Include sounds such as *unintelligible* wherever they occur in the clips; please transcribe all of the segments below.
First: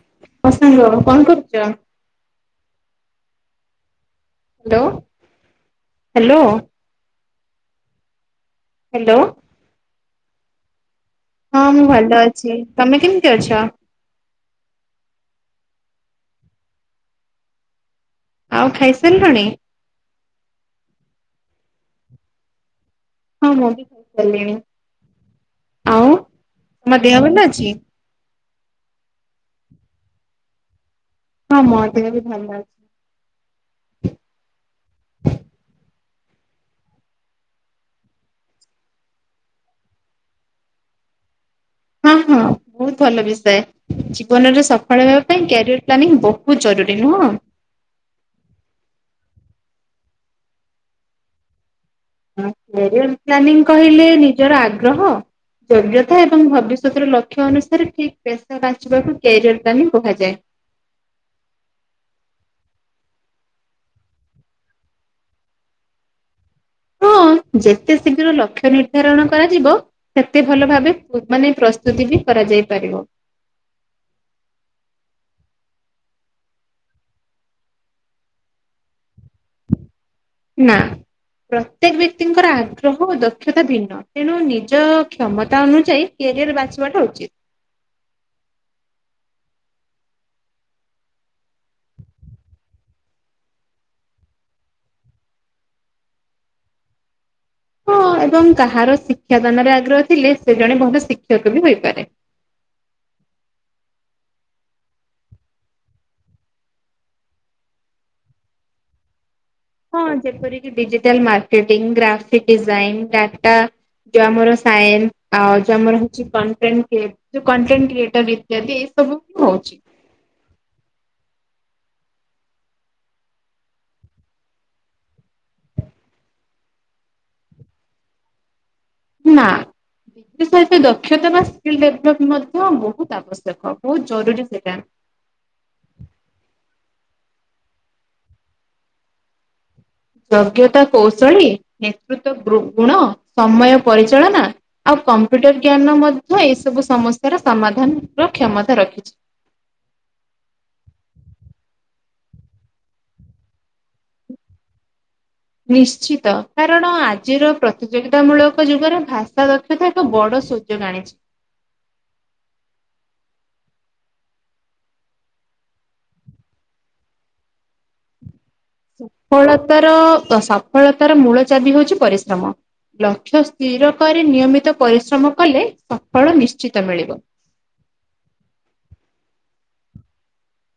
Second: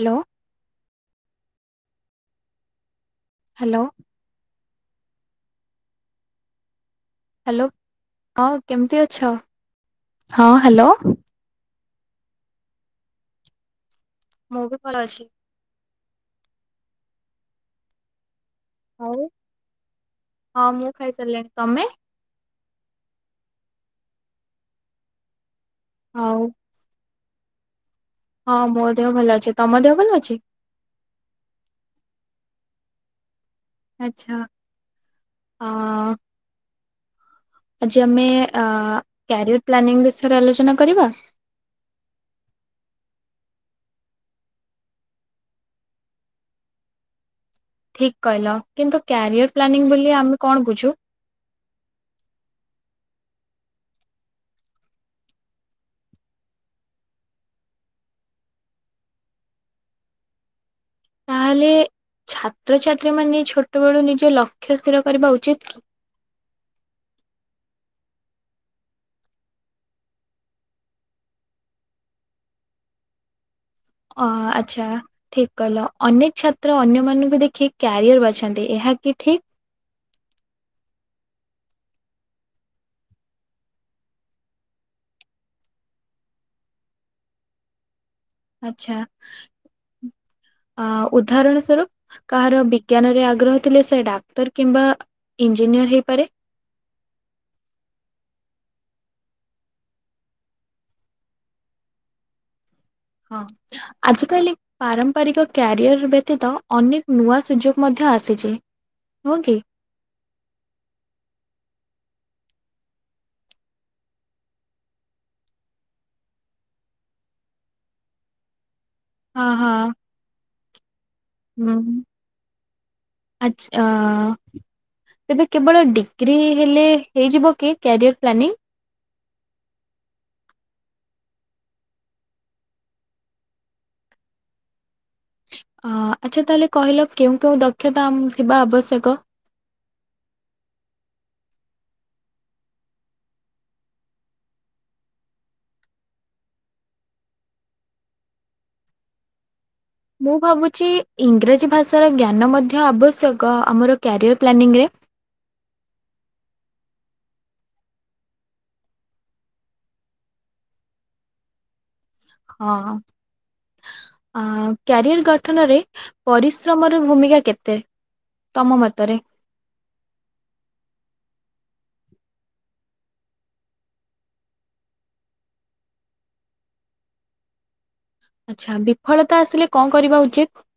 Hello. ହ ସାଙ୍ଗ କଣ କରୁଛ? ହାଲୋ। Hello hello. ହାଲୋ ଆଉ କେମିତି ହ୍ୟାଲୋ ଅଛ ହଁ ହାଲୋ। ହଁ ମୁଁ ଭଲ ଅଛି ତମେ କେମିତି ଅଛ? ମୁଁ ବି ଭଲ ଅଛି। ଆଉ ଖାଇ ସାରିଲଣି? ହଁ ମୁଁ ଖାଇ ସାରିଲିଣି ତମେ? ହଁ ମୁ ବି ଖାଇସାରିଲଣି। ଆଉ। ତମ ଦେହ ଭଲ ଅଛି। ହଁ ମୋ ଦେହ ଭଲ ଅଛି ତମ ଦେହ ଭଲ ଅଛି। ହଁ ମୋ ଦେହ ବି ଭଲ ଅଛି। ଆଚ୍ଛା ଅ। ଆଜି ଆମେ ଆ କ୍ୟାରିୟର ପ୍ଲାନିଂ ବିଷୟରେ ଆଲୋଚନା କରିବା। ଆ ହଁ ବହୁତ ଭଲ ବିଷୟ। ଜୀବନରେ ସଫଳ ହେବା ପାଇଁ କ୍ୟାରିୟର ପ୍ଲାନିଂ ବହୁତ ଜରୁରୀ ନୁହଁ। ଠିକ୍ କହିଲ କିନ୍ତୁ କ୍ୟାରିଅର ପ୍ଲାନିଂ ବୋଲି ଆମେ କଣ ବୁଝୁ। ହଁ କ୍ୟାରିୟର ପ୍ଲାନିଂ କହିଲେ ନିଜର ଆଗ୍ରହ। ଯୋଗ୍ୟତା ଏବଂ ଭବିଷ୍ୟତ ର ଲକ୍ଷ୍ୟ ଅନୁସାରେ ଠିକ୍ ପେସ ସା ବାଛିବାକୁ କ୍ୟାରିୟର ପ୍ଲାନିଙ୍ଗ କୁହାଯାଏ। ତାହେଲେ ଛାତ୍ରଛାତ୍ରୀ ମାନେ ଛୋଟବେଳୁ ନିଜ ଲକ୍ଷ୍ୟ ସ୍ଥିର କରିବା ଉଚିତ କି? ହଁ ଯେତେ ଶୀଘ୍ର ଲକ୍ଷ୍ୟ ନିର୍ଦ୍ଧାରଣ କରାଯିବ। ସେତେ ଭଲ ଭାବେ ମାନେ ପ୍ରସ୍ତୁତି ବି କରାଯାଇ ପାରିବ। ଅ ଆଚ୍ଛା। ଠିକ୍ କହିଲ। ଅନେକ ଛାତ୍ର ଅନ୍ୟ ମାନଙ୍କୁ ଦେଖି କ୍ୟାରିଅର ବାଛନ୍ତି, ଏହାକି ଠିକ୍? ନା। ପ୍ରତ୍ୟେକ ବ୍ୟକ୍ତିଙ୍କର ଆଗ୍ରହ ଓ ଦକ୍ଷତା ଭିନ୍ନ। ତେଣୁ ନିଜ କ୍ଷମତା ଅନୁଯାୟୀ କ୍ୟାରିୟର ବାଛିବାଟା ଉଚିତ୍। ଆଚ୍ଛା। ଆ ଉଦାହରଣ ସ୍ୱରୂପ୍ କାହାର ବିଜ୍ଞାନରେ ଆଗ୍ରହ ଥିଲେ ସେ ଡାକ୍ତର କିମ୍ବା ଇଞ୍ଜିନିୟର ହେଇପାରେ। ହଁ ଏବଂ କାହାର ଶିକ୍ଷାଦାନରେ ଆଗ୍ରହ ଥିଲେ ସେ ଜଣେ ଭଲ ଶିକ୍ଷକ ବି ହୋଇପାରେ। ହଁ। ଆଜିକାଲି ପାରମ୍ପରିକ କ୍ୟାରିଅର ବ୍ୟତୀତ ଅନେକ ନୂଆ ସୁଯୋଗ ମଧ୍ୟ ଆସିଚି। ନୁହଁ କି? ହଁ। ଯେପରିକି digital marketing, graphic design, data ଯୋଉ ଆମର ସାଇନ୍ ଆଉ ଯୋଉ ଆମର ହଉଚି କଣ୍ଟେଣ୍ଟ କ୍ରିଏ ଯୋଉ କଣ୍ଟେଣ୍ଟ କ୍ରିଏଟର ଯଦି ଏଇ ସବୁ ହଁ ହଁ। ହଉଚି ହୁଁ ଆଚ୍ଛା। ତେବେ କେବଳ ଡିଗ୍ରୀ ହେଲେ ହେଇଯିବ କି କ୍ୟାରିୟର ପ୍ଲାନିଂ? ନା। ତା ସହିତ ଦକ୍ଷତା ବା ସ୍କିଲ୍ ଡେଭଲପ୍ ମଧ୍ୟ ବହୁତ୍ ଆବଶ୍ୟକ ବହୁତ ଜରୁରୀ ସେଟା। ଅ ଆଚ୍ଛା ତାହେଲେ କହିଲ କେଉଁ କେଉଁ ଦକ୍ଷତା ଥିବା ଆବଶ୍ୟକ? ଯୋଗ୍ୟତା କୌଶଳୀ, ନେତୃତ୍ୱ ଗୃ ଗୁଣ, ସମୟ ପରିଚାଳନା ଆଉ କମ୍ପ୍ୟୁଟର ଜ୍ଞାନ ମଧ୍ୟ ଏ ସବୁ ସମସ୍ୟାର ସମାଧାନ ର କ୍ଷମତା ରଖିଚି। ମୁଁ ଭାବୁଚି ଇଂରାଜୀ ଭାଷାର ଜ୍ଞାନ ମଧ୍ୟ ଆବଶ୍ୟକ, ଆମର କ୍ୟାରିଅର ପ୍ଲାନିଂରେ। ନିଶ୍ଚିତ। କାରଣ ଆଜିର ପ୍ରତିଯୋଗିତା ମୂଳକ ଯୁଗରେ ଭାଷା ଦକ୍ଷତା ଏକ ବଡ ଶୁ ସୁଯୋଗ ଆଣିଚି। ହଁ। ଅ କ୍ୟାରିଅର ଗଠନରେ ପରିଶ୍ରମର ଭୂମିକା କେତେ? ତମ ମତରେ। ସଫଳତାର ସଫଳତାର ମୂଳ ଚାବି ହଉଚି ପରିଶ୍ରମ। ଲକ୍ଷ୍ୟ ସ୍ଥିର କରି ନିୟମିତ ପରିଶ୍ରମ କଲେ ସଫଳ ନିଶ୍ଚିତ ମିଳିବ। ଆଚ୍ଛା, ବିଫଳତା ଆସିଲେ କଣ କରିବା ଉଚିତ?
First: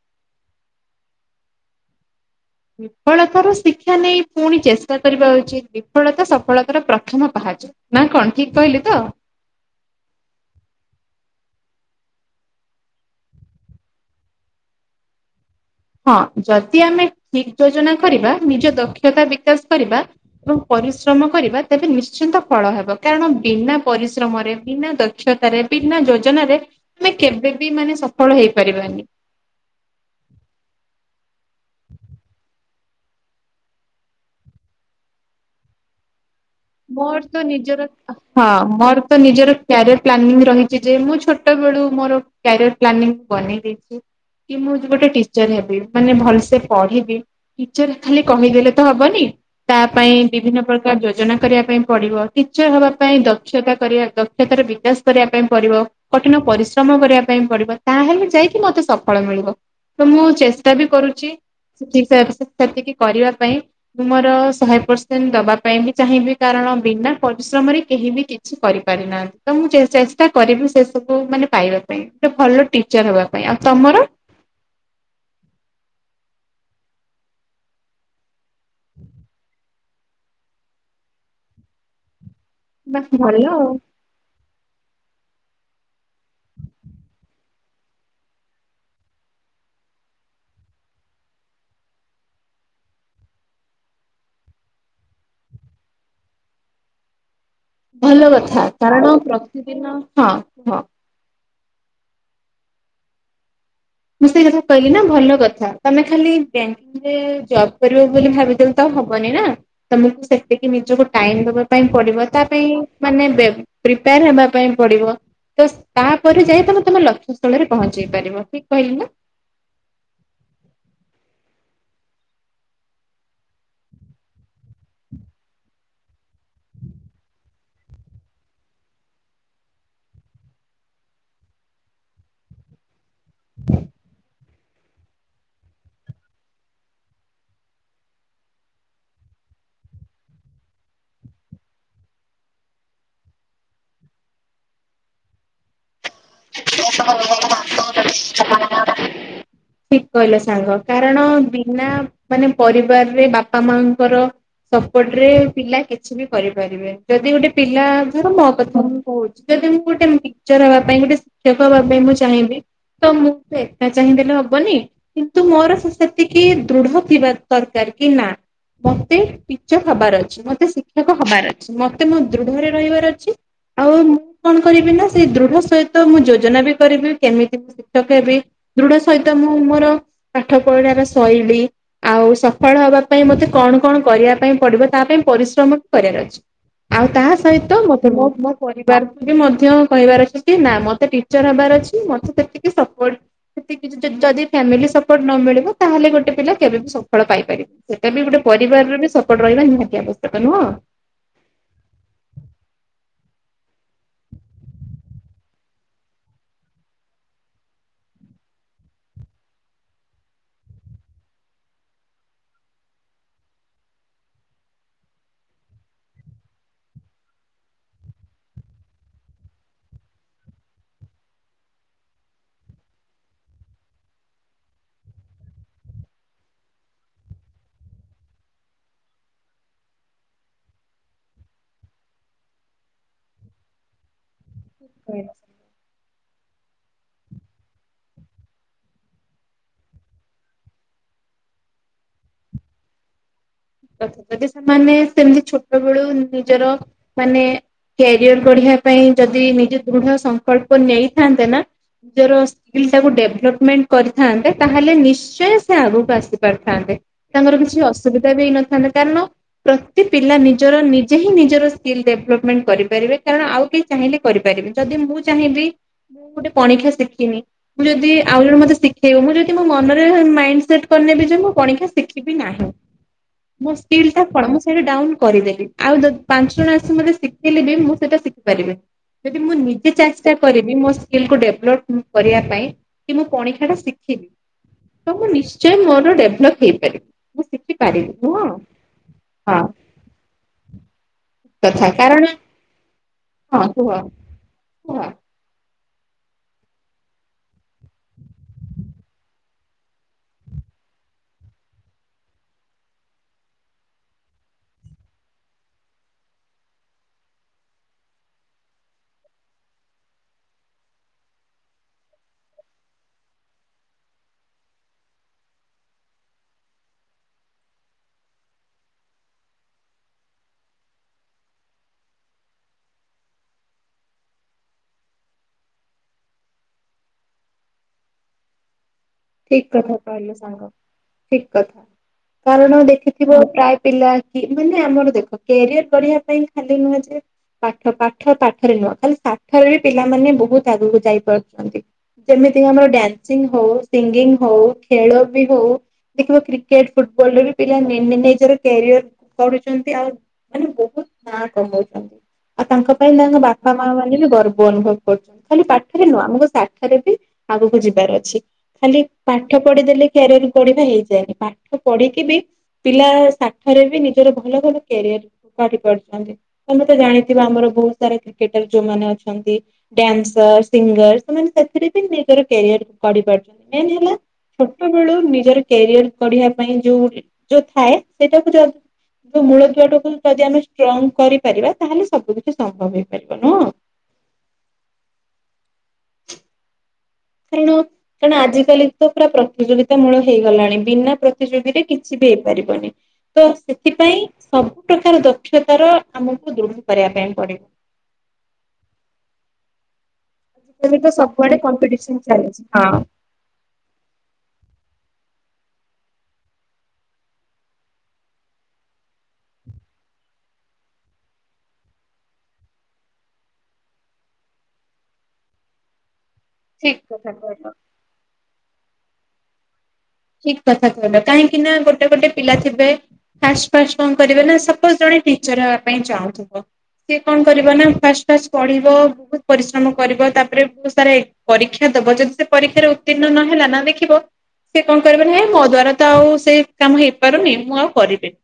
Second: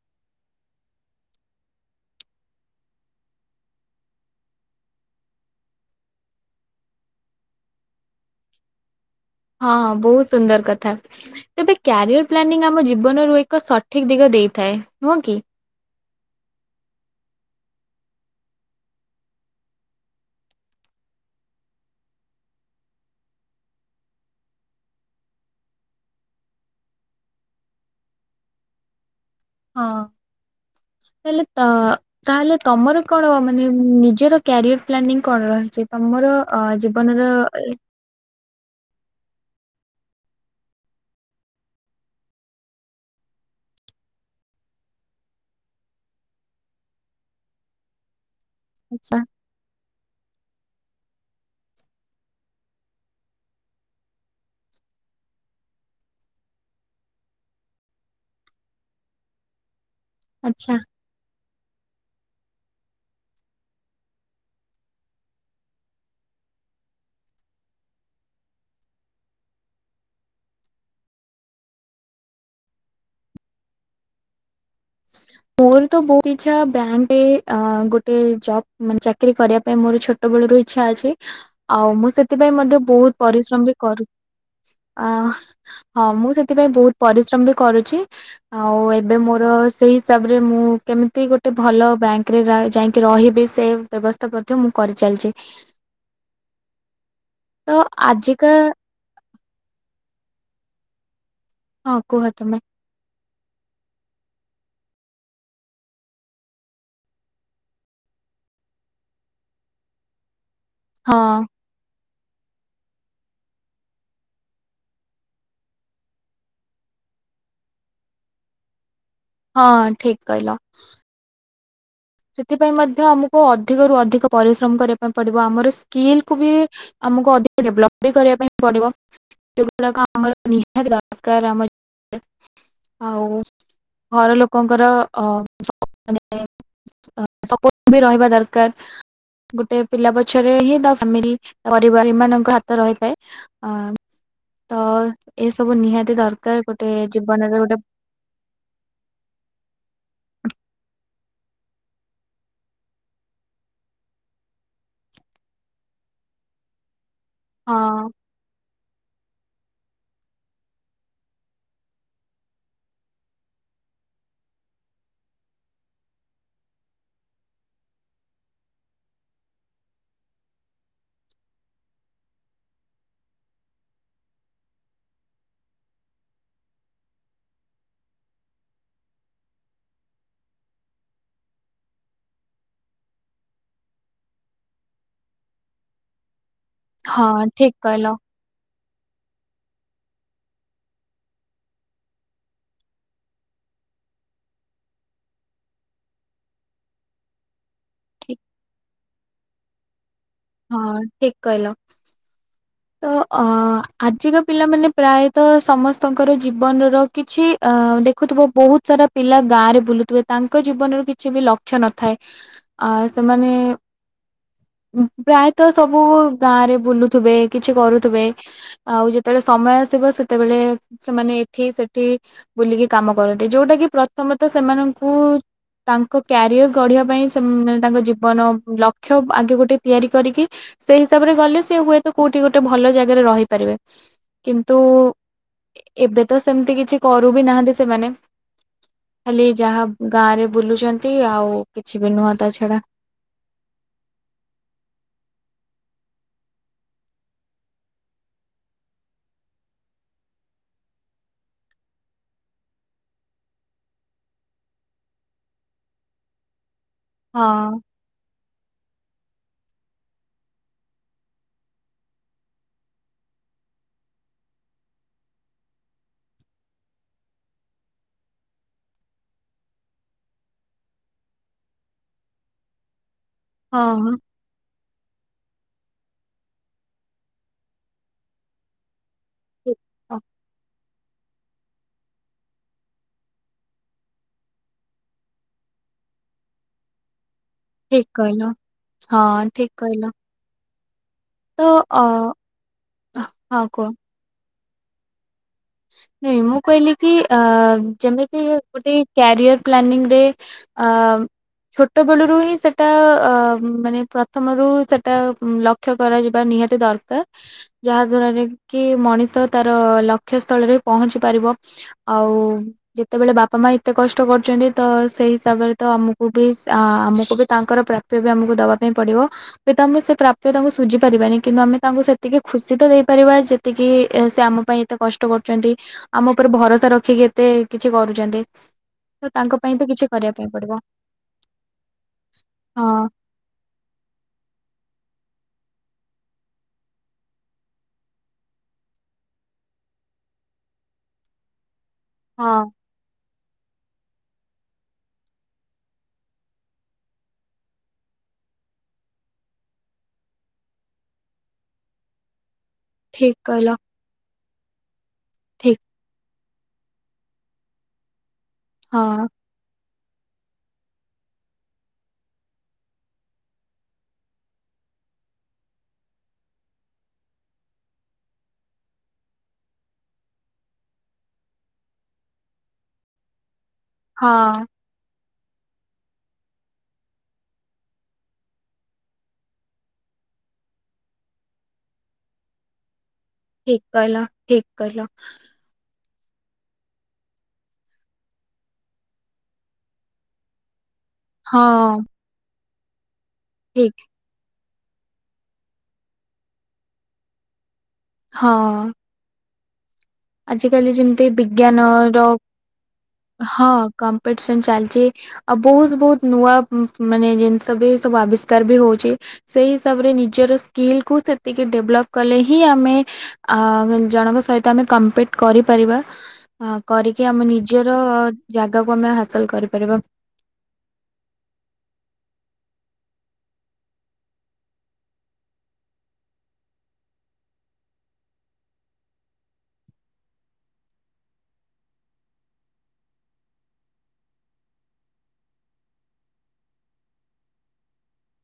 ବିଫଳତାର ଶିକ୍ଷା ନେଇ ପୁଣି ଚେଷ୍ଟା କରିବା ଉଚିତ୍। ବିଫଳତା ସଫଳତାର ପ୍ରଥମ ପାହାଚ। ନା କଣ ଠିକ୍ କହିଲି ତ? ହଁ ବହୁତ୍ ସୁନ୍ଦର କଥା। ତେବେ କ୍ୟାରିୟର ପ୍ଲାନିଂ ଆମ ଜୀବନରୁ ଏକ ସଠିକ୍ ଦିଗ ଦେଇଥାଏ। ନୁହଁ କି? ହଁ। ଯଦି ଆମେ ଠିକ୍ ଯୋଜନା କରିବା ନିଜ ଦକ୍ଷତା ବିକାଶ କରିବା ଏବଂ ପରିଶ୍ରମ କରିବା ତେବେ ନିଶ୍ଚିନ୍ତ ଫଳ ହେବ। କାରଣ ବିନା ପରିଶ୍ରମରେ ବିନା ଦ କ୍ଷତା ରେ ବିନା ଯୋଜନାରେ ଆମେ କେବେ ବି ମାନେ ସଫଳ ହେଇପାରିବାନି। ହଁ। ହେଲେ ତ ତାହେଲେ ତମର କଣ ମାନେ ନିଜର କ୍ୟାରିୟର ପ୍ଲାନିଂ କଣ ରହିଚି? ତମର ଅ ମୋର ଜୀବନର ତ ନିଜର ହଁ। ମୋର ତ ନିଜର କ୍ୟାରିୟର ପ୍ଲାନିଂ ରହିଚି ଯେ ମୁଁ ଛୋଟ ବେଳୁ ମୋର କ୍ୟାରିୟର ପ୍ଲାନିଂ ବନେଇ ଦେଇଚି। କି ମୁଁ ଗୋଟେ ଟିଚର ହେବି। ମାନେ ଭଲସେ ପଢିବି। ଟିଚର ଖାଲି କହିଦେଲେ ତ ଆଚ୍ଛା ହବନି ତା ପାଇଁ ବିଭିନ୍ନ ପ୍ରକାର ଯୋଜନା କରିବା ପାଇଁ ପଡ଼ିବ। ଟିଚର ହେବା ପାଇଁ ଦକ୍ଷତା କରିବା ଦକ୍ଷତାର ବିକାଶ କରିବା ପାଇଁ ପଡ଼ିବ। କଠିନ ପରିଶ୍ରମ କରିବା ପାଇଁ ପଡିବ, ତାହେଲେ ଯାଇକି ମତେ ସଫଳ ମିଳିବ। ତ ମୁଁ ଚେଷ୍ଟା ଆଚ୍ଛା। ବି କରୁଛି ଠିକ୍ *unintelligible* ସେତିକି କରିବା ପାଇଁଁ ମୋର ଶହେ ପରସେଣ୍ଟ ଦବା ପାଇଁ ବି ଚାହିଁବି। କାରଣ ବିନା ପରିଶ୍ରମରେ କେହି ବି କିଛି କରିପାରି ନାହାନ୍ତି ତ ମୁଁ ଚେଷ୍ଟା କରିବି ସେସବୁ ମାନେ ପାଇବାକୁ। ପାଇଁ ଭଲ ଟିଚର ହବା ପାଇଁ ଆଉ ତମର ମୋର ତ ବହୁତ ଇଛା ବ୍ୟାଙ୍କରେ ଗୋଟେ ଅ ଜବ ମାନେ ଚାକିର କରିବା ପାଇଁ ମୋର ଛୋଟ ବେଳ ରୁ ଇଚ୍ଛା ଅଛି ଆଉ ମୁଁ ସେଥିପାଇଁ ମଧ୍ୟ ବାସ୍ ବହୁତ ଭଲ ଆଉ ପରିଶ୍ରମ ବି କରୁ ଆ ହଁ ମୁଁ ସେଥିପାଇଁ ବହୁତ ପରିଶ୍ରମ ବି କରୁଛି ଆଉ ଏବେ ମୋର ସେଇସ୍ ହିସାବରେ ମୁଁ କେମିତି ଗୋଟେ ଭଲ ବ୍ୟାଙ୍କରେ ରା ଯାଇକି ରହିବି ସେ ବ୍ୟବସ ତ ମଧ୍ୟ ମୁଁ କରିଚାଲିଚି। ଭଲ କଥା କାରଣ ପ୍ରତିଦିନ ହଁ ହଁ। ହଁ କୁହ ତୁମେ। ମୁଁ ସେଇ କଥା କହିଲି ନା ଭଲ କଥା ତମେ ଖାଲି ବ୍ୟାଙ୍କିଙ୍ଗରେ ଜବ କରିବ ବୋଲି ଭାବିଦଉ ତ ହବନି ନା ତମକୁ ସେତିକି ନିଜକୁ ହଁ ଟାଇମ ଦବା ପାଇଁ ପଡିବ ତା ପାଇଁ ମାନେ ବେ ପ୍ରିପାର ହେବା ପାଇଁ ପଡିବ। ତ ତାପରେ ଯାଇ ତମେ ତମ ଲକ୍ଷ୍ୟ ସ୍ଥଳରେ ପହଞ୍ଚେଇ ପାରିବ ଠିକ କହିଲି ନା। ହଁ ଠିକ କହିଲ। ସେଥିପାଇଁ ମଧ୍ୟ ଆମକୁ ଅଧିକରୁ ଅଧିକ ପରିଶ୍ରମ କରିବା ପାଇଁ ପଡିବ ଆମର ସ୍କିଲ୍କୁ ବି ଆମକୁ ଅଧିକ ଡେଭଲପ ବି କରିବା ପାଇଁ ପଡିବ। ଯେଉଗୁଡାକ ଆମର ନିହାତି ଦରକାର ଆମ ଆଉ ଘର ଲୋକଙ୍କର ଅ ମାନେ ସପର୍ଟ ବି ରହିବା ଦରକାର। ଗୋଟେ ପିଲା ପଛରେ ହି ତା ଫାମିଲି ପରିବାରମାନାନଙ୍କ ହାତ ରହିଥାଏ। ଅ ତ ଏସବୁ ନିହାତି ଦରକାର ଗୋଟେ ଜୀବନରେ ଗୋଟେ *inaudible* ଠିକ କହିଲ ସାଙ୍ଗ କାରଣ ବିନା ମାନେ ପରିବାରରେ ବାପା ମାଙ୍କର ସପୋର୍ଟ ରେ ପିଲା କିଛି ବି କରିପାରିବେ। ଯଦି ଗୋଟେ ହଁ ପିଲା ଘର ମୋ କଥା ମୁଁ କହୁଛି ଯଦି ମୁଁ ଗୋଟେ ପିକଚର ହବା ପାଇଁ ଗୋଟେ ସେଖ ଭ ପାଇଁ ମୁଁ ଚାହିଁବି ତ ମୁଁ ଚାହିଁଦେଲେ ହବନି। କିନ୍ତୁ ମୋର ସେ ସେତିକି ଦୃଢ ଥିବା ଦରକାର କି ନା? ମତେ ଟିଚର ହବାର ଅଛି ମତେ ଶିକ୍ଷକ ହବାର ଅଛି ମତେ ମୋ ଦୃଢରେ ରହିବାର ଅଛି। ଆଉ ମୁଁ କଣ କରିବି ନା ସେଇ ଦୃଢ ସହିତ ମୁଁ ଯୋଜନା ବି କରିବି କେମିତି ଶିକ୍ଷକ ହେବି ଦୃଢ ସହିତ ମୁଁ ମୋର ପାଠ ପଢିଲାରେ ଶୈଳୀ ଆଉ ସଫଳ ହବା ପାଇଁ ମତେ କଣ କଣ କରିବା ପାଇଁ ପଡିବ ତା ପାଇଁ ପରିଶ୍ରମ ବି କରିବାର ଅଛି। ଆଉ ତା ହଁ ଠିକ ସହିତ ମତେ କହିଲ ମୋ ମୋ ପରିବାରକୁ ବି ମଧ୍ୟ କହିବାର ଅଛି କି ନା। ମତେ ଟିଚର ହବାର ଅଛି ମତେ ସେ ସପୋର୍ଟ ସେ କି ଯଦି ଫ୍ୟାମିଲି ସପୋର୍ଟ ନ ମିଳିବ ତାହେଲେ ଗୋଟେ ପିଲା କେବେ ବି ସଫଳ ପାଇପାରିବେ। ସେଇଟା ବି ଠିକ ଗୋଟେ ପରିବାରର ବି ସପୋର୍ଟ ରହିବା ନିହାତି ଆବଶ୍ୟକ ନୁହଁ। ହଁ ଠିକ କହିଲ। ତ ଅ ଆଜିକା ପିଲାମାନେ ପ୍ରାୟତଃ ସମସ୍ତଙ୍କର ଜୀବନର କିଛି ଅ ଦେଖୁଥିବ ବହୁତ ସାରା ପିଲା ଗାଁ ରେ ବୁଲୁଥିବେ ତାଙ୍କ ଜୀବନର କିଛି ବି ଲକ୍ଷ୍ୟ ନଥାଏ। ଆ ସେମାନେ ପ୍ରାୟତଃ ସବୁ ଗାଁରେ ବୁଲୁଥିବେ କିଛି କରୁଥିବେ। ଆଉ ଯେତେବେଳେ ସମୟ ଆସିବ ସେତେବେଳେ ସେମାନେ ଏଠି ସେଠି ବୁଲିକି କାମ କରନ୍ତି ଯୋଉଟା କି ପ୍ରଥମତଃ ସେମାନଙ୍କୁ ତାଙ୍କ କ୍ୟାରିଅର୍ ଗଢ଼ିବା ପାଇଁ ସେମ ତାଙ୍କ ଜୀବନ ଲକ୍ଷ୍ୟ ଆଗେ ଗୋଟେ ତିଆରି କରିକି ସେଇ ହିସାବରେ ଗଲେ ସେ ହୁଏତ କୋଉଠି ଗୋଟେ ଭଲ ଜାଗାରେ ରହିପାରିବେ କିନ୍ତୁ ହୁଁ ଏବେ ତ ସେମିତି କିଛି କରୁ ବି ନାହାନ୍ତି ସେମାନେ। ଖାଲି ଯାହା ଗାଁ ରେ ବୁଲୁଛନ୍ତି ଆଉ କିଛି ବି ନୁହଁ ତା ଛଡା। *unintelligible* ମାନେ ସେମିତି ଛୋଟ ବଳୁ ନିଜର ମାନେ କ୍ୟାରିଅର ବଢିବା ପାଇଁ ଯଦି ନିଜେ ଦୃଢ ସଂକଳ୍ପ ନେଇଥାନ୍ତେ ନା ନିଜର ତାକୁ ଡେଭଲପମେଣ୍ଟ କରିଥାନ୍ତେ ତାହେଲେ ନିଶ୍ଚୟ ସେ ଆଗକୁ ଆସି ପାରିଥାନ୍ତେ। ହଁ ତାଙ୍କର କିଛି ଅସୁବିଧା ବି ହେଇ ନଥାନ୍ତା କାରଣ ପ୍ରତି ପିଲା ନିଜର ନିଜେ ହିଁ ନିଜର ସ୍କିଲ୍ ଡେଭଲପମେଣ୍ଟ କରିପାରିବେ କାରଣ ଆଉ କି ଚାହିଁଲେ କରିପାରିବି ଯଦି ମୁଁ ଚାହିଁବି ମୁଁ ଗୋଟେ ପଣିଖା ଶିଖିନି ମୁଁ ଯଦି ଆଉ ଜଣେ ମତେ ଶିଖେଇବ ମୁଁ ଯଦି ମୋ ମନରେ ମାଇଣ୍ଡ ସେଟ୍ କରିନେବି ଯେ ମୁଁ କଣି ଶିଖିବି ନାହିଁ ମୋ ହଁ ସ୍କିଲଟା କଣ ମୁ ସେଉଠୁ ଡାଉନ କରିଦେଲି ଆଉ ଯଦି ପାଞ୍ଚ ଜଣ ଆସି ମତେ ଶିଖେଇଲେ ବି ମୁଁ ସେଇଟା ଶିଖିପାରିବିନି। ଯଦି ମୁଁ ନିଜେ ଠିକ ଚେଷ୍ଟା କରିବି ମୋ ସ୍କିଲ୍ କୁ ଡେଭଲପ କରିବା ପାଇଁ କି ମୁଁ କଣିଖା ଟା ଶିଖିବି ତ ମୁଁ ନିଶ୍ଚୟ ମୋର ଡେଭଲପ ହେଇପାରିବ ମୁଁ ଠିକ ଶିଖିପାରିବି। ନୁହଁ କହିଲ ହଁ ଠିକ କହିଲ। ତ କଥା ଅ କାରଣ ହଁ କୁହ କୁହ ମୁଁ କହିଲି କି ଅ ଯେମିତି ଗୋଟେ କ୍ୟାରିଅର ପ୍ଲାନିଂ ରେ ଆଂ ଛୋଟବେଳରୁ ହିଁ ସେଟା ମାନେ ପ୍ରଥମରୁ ସେଟା ଲକ୍ ଲକ୍ଷ କରାଯିବ ନିହାତି ଦରକାର ଯାହା ଦ୍ୱାରା କି ମଣିଷ ତାର ଲ ଖ୍ୟ ସ୍ଥଳରେ ପହଞ୍ଚି ପାରିବ ଆଉ ଯେତେବେଳେ ବାପା ମା ଏତେ କଷ୍ଟ କରୁଛନ୍ତି ତ ସେଇ ହିସାବରେ ତ ଆମକୁ ବି ଆମକୁ ବି ତାଙ୍କର ପ୍ରାପ୍ ବି ଆମକୁ ଦବା ପାଇଁ ପଡିବ ହୁଏ ତ ଆମେ ସେ ପ୍ରାପ୍ୟ ତାଙ୍କୁ ସୁଝି ପାରିବାନି କିନ୍ତୁ ଆମେ ତାଙ୍କୁ ସେତିକି ଖୁସି ତ ଦେଇପାରିବା ଯେତିକି ସେ ଆମ ପାଇଁ ଏତେ କଷ୍ଟ କରୁଛନ୍ତି ଆମ ଉପରେ ଭରସା ରଖିକି ଏତେ କିଛି କରୁଛନ୍ତି। ତ ତାଙ୍କ ଠିକ ପାଇଁ ତ କଥା କିଛି କରିବା କହିଲେ ପାଇଁ ସାଙ୍ଗ ପଡିବ। ଠିକ କଥା କାରଣ ହଁ ଦେଖି ଥିବ ପ୍ରାୟ ପିଲା କି ମାନେ ଆମର ଦେଖ କ୍ୟାରିଅର ବଢିବା ପାଇଁ ଖାଲି ନୁହଁ ଯେ ପାଠ ପାଠ ପାଠରେ ନୁହଁ ଖାଲି ସାଠରେ ବି ପିଲାମାନେ ବହୁତ ଆଗକୁ ଯାଇ ପାରୁଛନ୍ତି। ଯେମିତିି ହଁ ଆମର ଡାନସିଂ ହଉ ସିଙ୍ଗିଙ୍ଗ ହଉ ଖେଳ ବି ହଉ ଦେଖିବା କ୍ରିକେଟ ଫୁଟବଲ ବି ପିଲା ନିଜର କ୍ୟାରିୟର କରୁଛନ୍ତି ଆଉ ମାନେ ବହୁତ ନା କମଉଛନ୍ତି ଆଉ ତାଙ୍କ ପାଇଁ ଠିକ ତାଙ୍କ କହିଲ ବାପା ମା ମାନେ ବି ଗର୍ବ ଅନୁଭବ କରୁଛନ୍ତି ଖାଲି ଠିକ ପାଠରେ ନୁହଁ ଆମକୁ ସା ସାଠରେ ବି ଆଗକୁ ଯିବାର ଅଛି ଖାଲି ହଁ ପାଠ ପଢିଦେଲେ କାର୍ରଇଏର ପଢିବା ହେଇଯାଏନି ପାଠ ପଢିକି ବି ପିଲା ଶାଠରେ ବି ନିଜର ଭଲ ଭଲ କ୍ୟାରିୟର ଗଢ଼ି ପାରୁଛନ୍ତି। ତମେ ତେ ଜାଣିଥିବା ଆମର ବହୁତ ସାରା କ୍ରିକେଟର ଯୋଉମାନେ ଅଛନ୍ତି। ଡ୍ୟାନ୍ସର ସିଙ୍ଗର ସେମାନେ ସେଥିରେ ବି ନିଜର କ୍ୟାରିୟର କରି ପାରୁଛନ୍ତି ମେନ୍ ହେଲା ହଁ। ଛୋଟ ବଳୁ ନିଜର କ୍ୟାରିଅର କଢିବା ପାଇଁ ଯୋଉ ଯୋଉ ଥାଏ ସେଇଟାକୁ ଯ ମୂଳ ଦୁଆ ଟାକୁ ଯଦି ଆମେ ଷ୍ଟ୍ରଙ୍ଗ କରିପାରିବା ତାହେଲେ ସବୁ କିିଛି ସମ୍ଭବ ହେଇପାରିବ ନୁହଁ। ଠ କହିଲ ଠିକ କହିଲ। କାରଣ କାରଣ ଆଜିିକାଲି ତ ପୁରା ପ୍ରତିଯୋଗିତା ମୂଳ ହେଇଗଲାଣି ବିନା ପ୍ର ହଁ ତିଯୋଗୀରେ କିଛି ବି ହେଇପାରିବନି ତ ଠିକ ସେଥିପାଇଁ ସବୁ ପ୍ରକାର ଦକ୍ଷତାର ଆମକୁ ଦୃଢ କରିବା ପାଇଁ ପଡିବ। ହଁ। ଆଜିକାଲି ତ ଯେମିତି ସବୁଆଡେ କମ୍ପିଟିସନ ବିଜ୍ଞାନର ଚାଲିଛି ହଁ ହଁ କମ୍ପିଟିସନ ଚାଲଚି ଆଉ ବହୁତ ବହୁତ ନୂଆ ମାନେ ଜିନିଷ ବି ସବୁ ଆବିଷ୍କାର ବି ହଉଚି। ସେଇ ହିସାବରେ ନିଜର ସ୍କିଲ କୁ ସେତିକି ଡେଭଲପ କଲେ ହିଁ ଆମେ ଆ ଜଣଙ୍କ ସହିତ ଆମେ କମ୍ ପିଟ୍ କରିପାରିବା ଠିକ କରିକି କଥା ଆମ କହିଲ। ନିଜର ଜାଗାକୁ ଆମେ ହାସଲ କରିପାରିବା। ଠିକ କଥା କହିଲ କାହିଁକି ନା ଗୋଟେ ଗୋଟେ ପିଲା ଥିବେ ଫାଷ୍ଟ ଫାଷ୍ଟ କଣ କରିବ ନା ସପୋଜ ଜଣେ ଟିଚର ହେବା ପାଇଁ ଚାହୁଁଥିବ। ସିଏ କଣ କରିବ ନା ଫାଷ୍ଟ ଫାଷ୍ଟ ପଢିବ ବହୁତ ପରିଶ୍ରମ କରିବ ତାପରେ ବହୁତ ସାରା ଏକ୍ ପରୀକ୍ଷା ଦବ ଯଦି ସେ ପରୀକ୍ଷାରେ ଉତ୍ତୀର୍ଣ୍ଣ ନ ହେଲା ନା ଦେଖିବ ସେ କଣ କରିବ ନା ହେ ମୋ ଦ୍ଵାରା ତ ଆଉ ସେଇ କାମ ହେଇପାରୁନି ମୁଁ ଆଉ କରିବିନି।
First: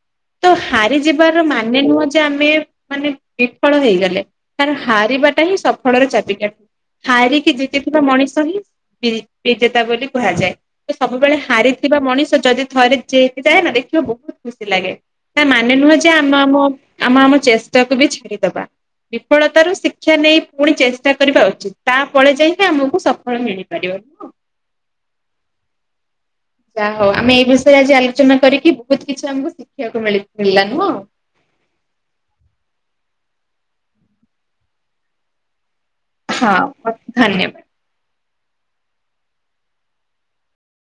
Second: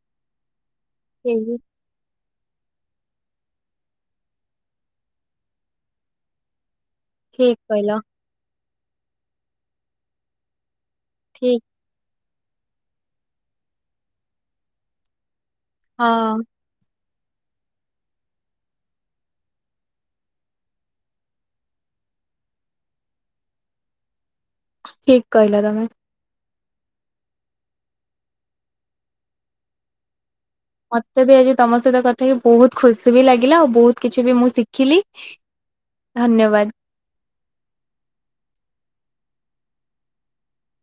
ତ ହାରିଯିବାର ମାନେ ନୁହଁ ଯେ ଯେ ଆମେ ମାନେ ବିଫଳ ହେଇଗଲେ କାରଣ ହାରିବାଟା ହିଁ ସଫଳର ଚାବିକାଠି ହାରିକି ଠିକ କହିଲ ଜିତିଥିବା ମଣିଷ ହିଁ ବି ବିଜେତା ବୋଲି କୁହାଯାଏ ସବୁବେଳେ ଠିକ ହାରି ଥିବା ମଣିଷ ଯଦି ଥରେ ଜେଇତି ଯାଏ ନା ଦେଖିବା ବହୁତ ଖୁସି ଲାଗେ। ମାନେ ନୁହଁ ଯେ ହଁ ଆମେ ଆମ ଆମ ଆମ ଚେଷ୍ଟାକୁ ବି ଛାଡିଦବା। ବିଫଳତାରୁ ଶିକ୍ଷା ନେଇ ପୁଣି ଚେଷ୍ଟା କରିବା ଉଚିତ ତାପଳେ ଯାଇକି ଆମକୁ ସଫଳ ମିଳିପାରିବ ନୁହଁ। ଠିକ କହିଲ ତମେ ଯାହା ହଉ ଆମେ ଏଇ ବିଷୟରେ ଆଜି ଆଲୋଚନା କରିକି ବହୁତ କିଛି ଆମକୁ ଶିଖିବାକୁ ମିଳିଲା ନୁହଁ? ମତେ ବି ଆଜି ତମ ସହିତ କଥା ହେଇକି ବହୁତ ଖୁସି ବି ଲାଗିଲା ଆଉ ବହୁତ କିଛି ବି ମୁଁ ଶିଖିଲି। ହଁ ଧନ୍ୟବାଦ। ଧନ୍ୟବାଦ।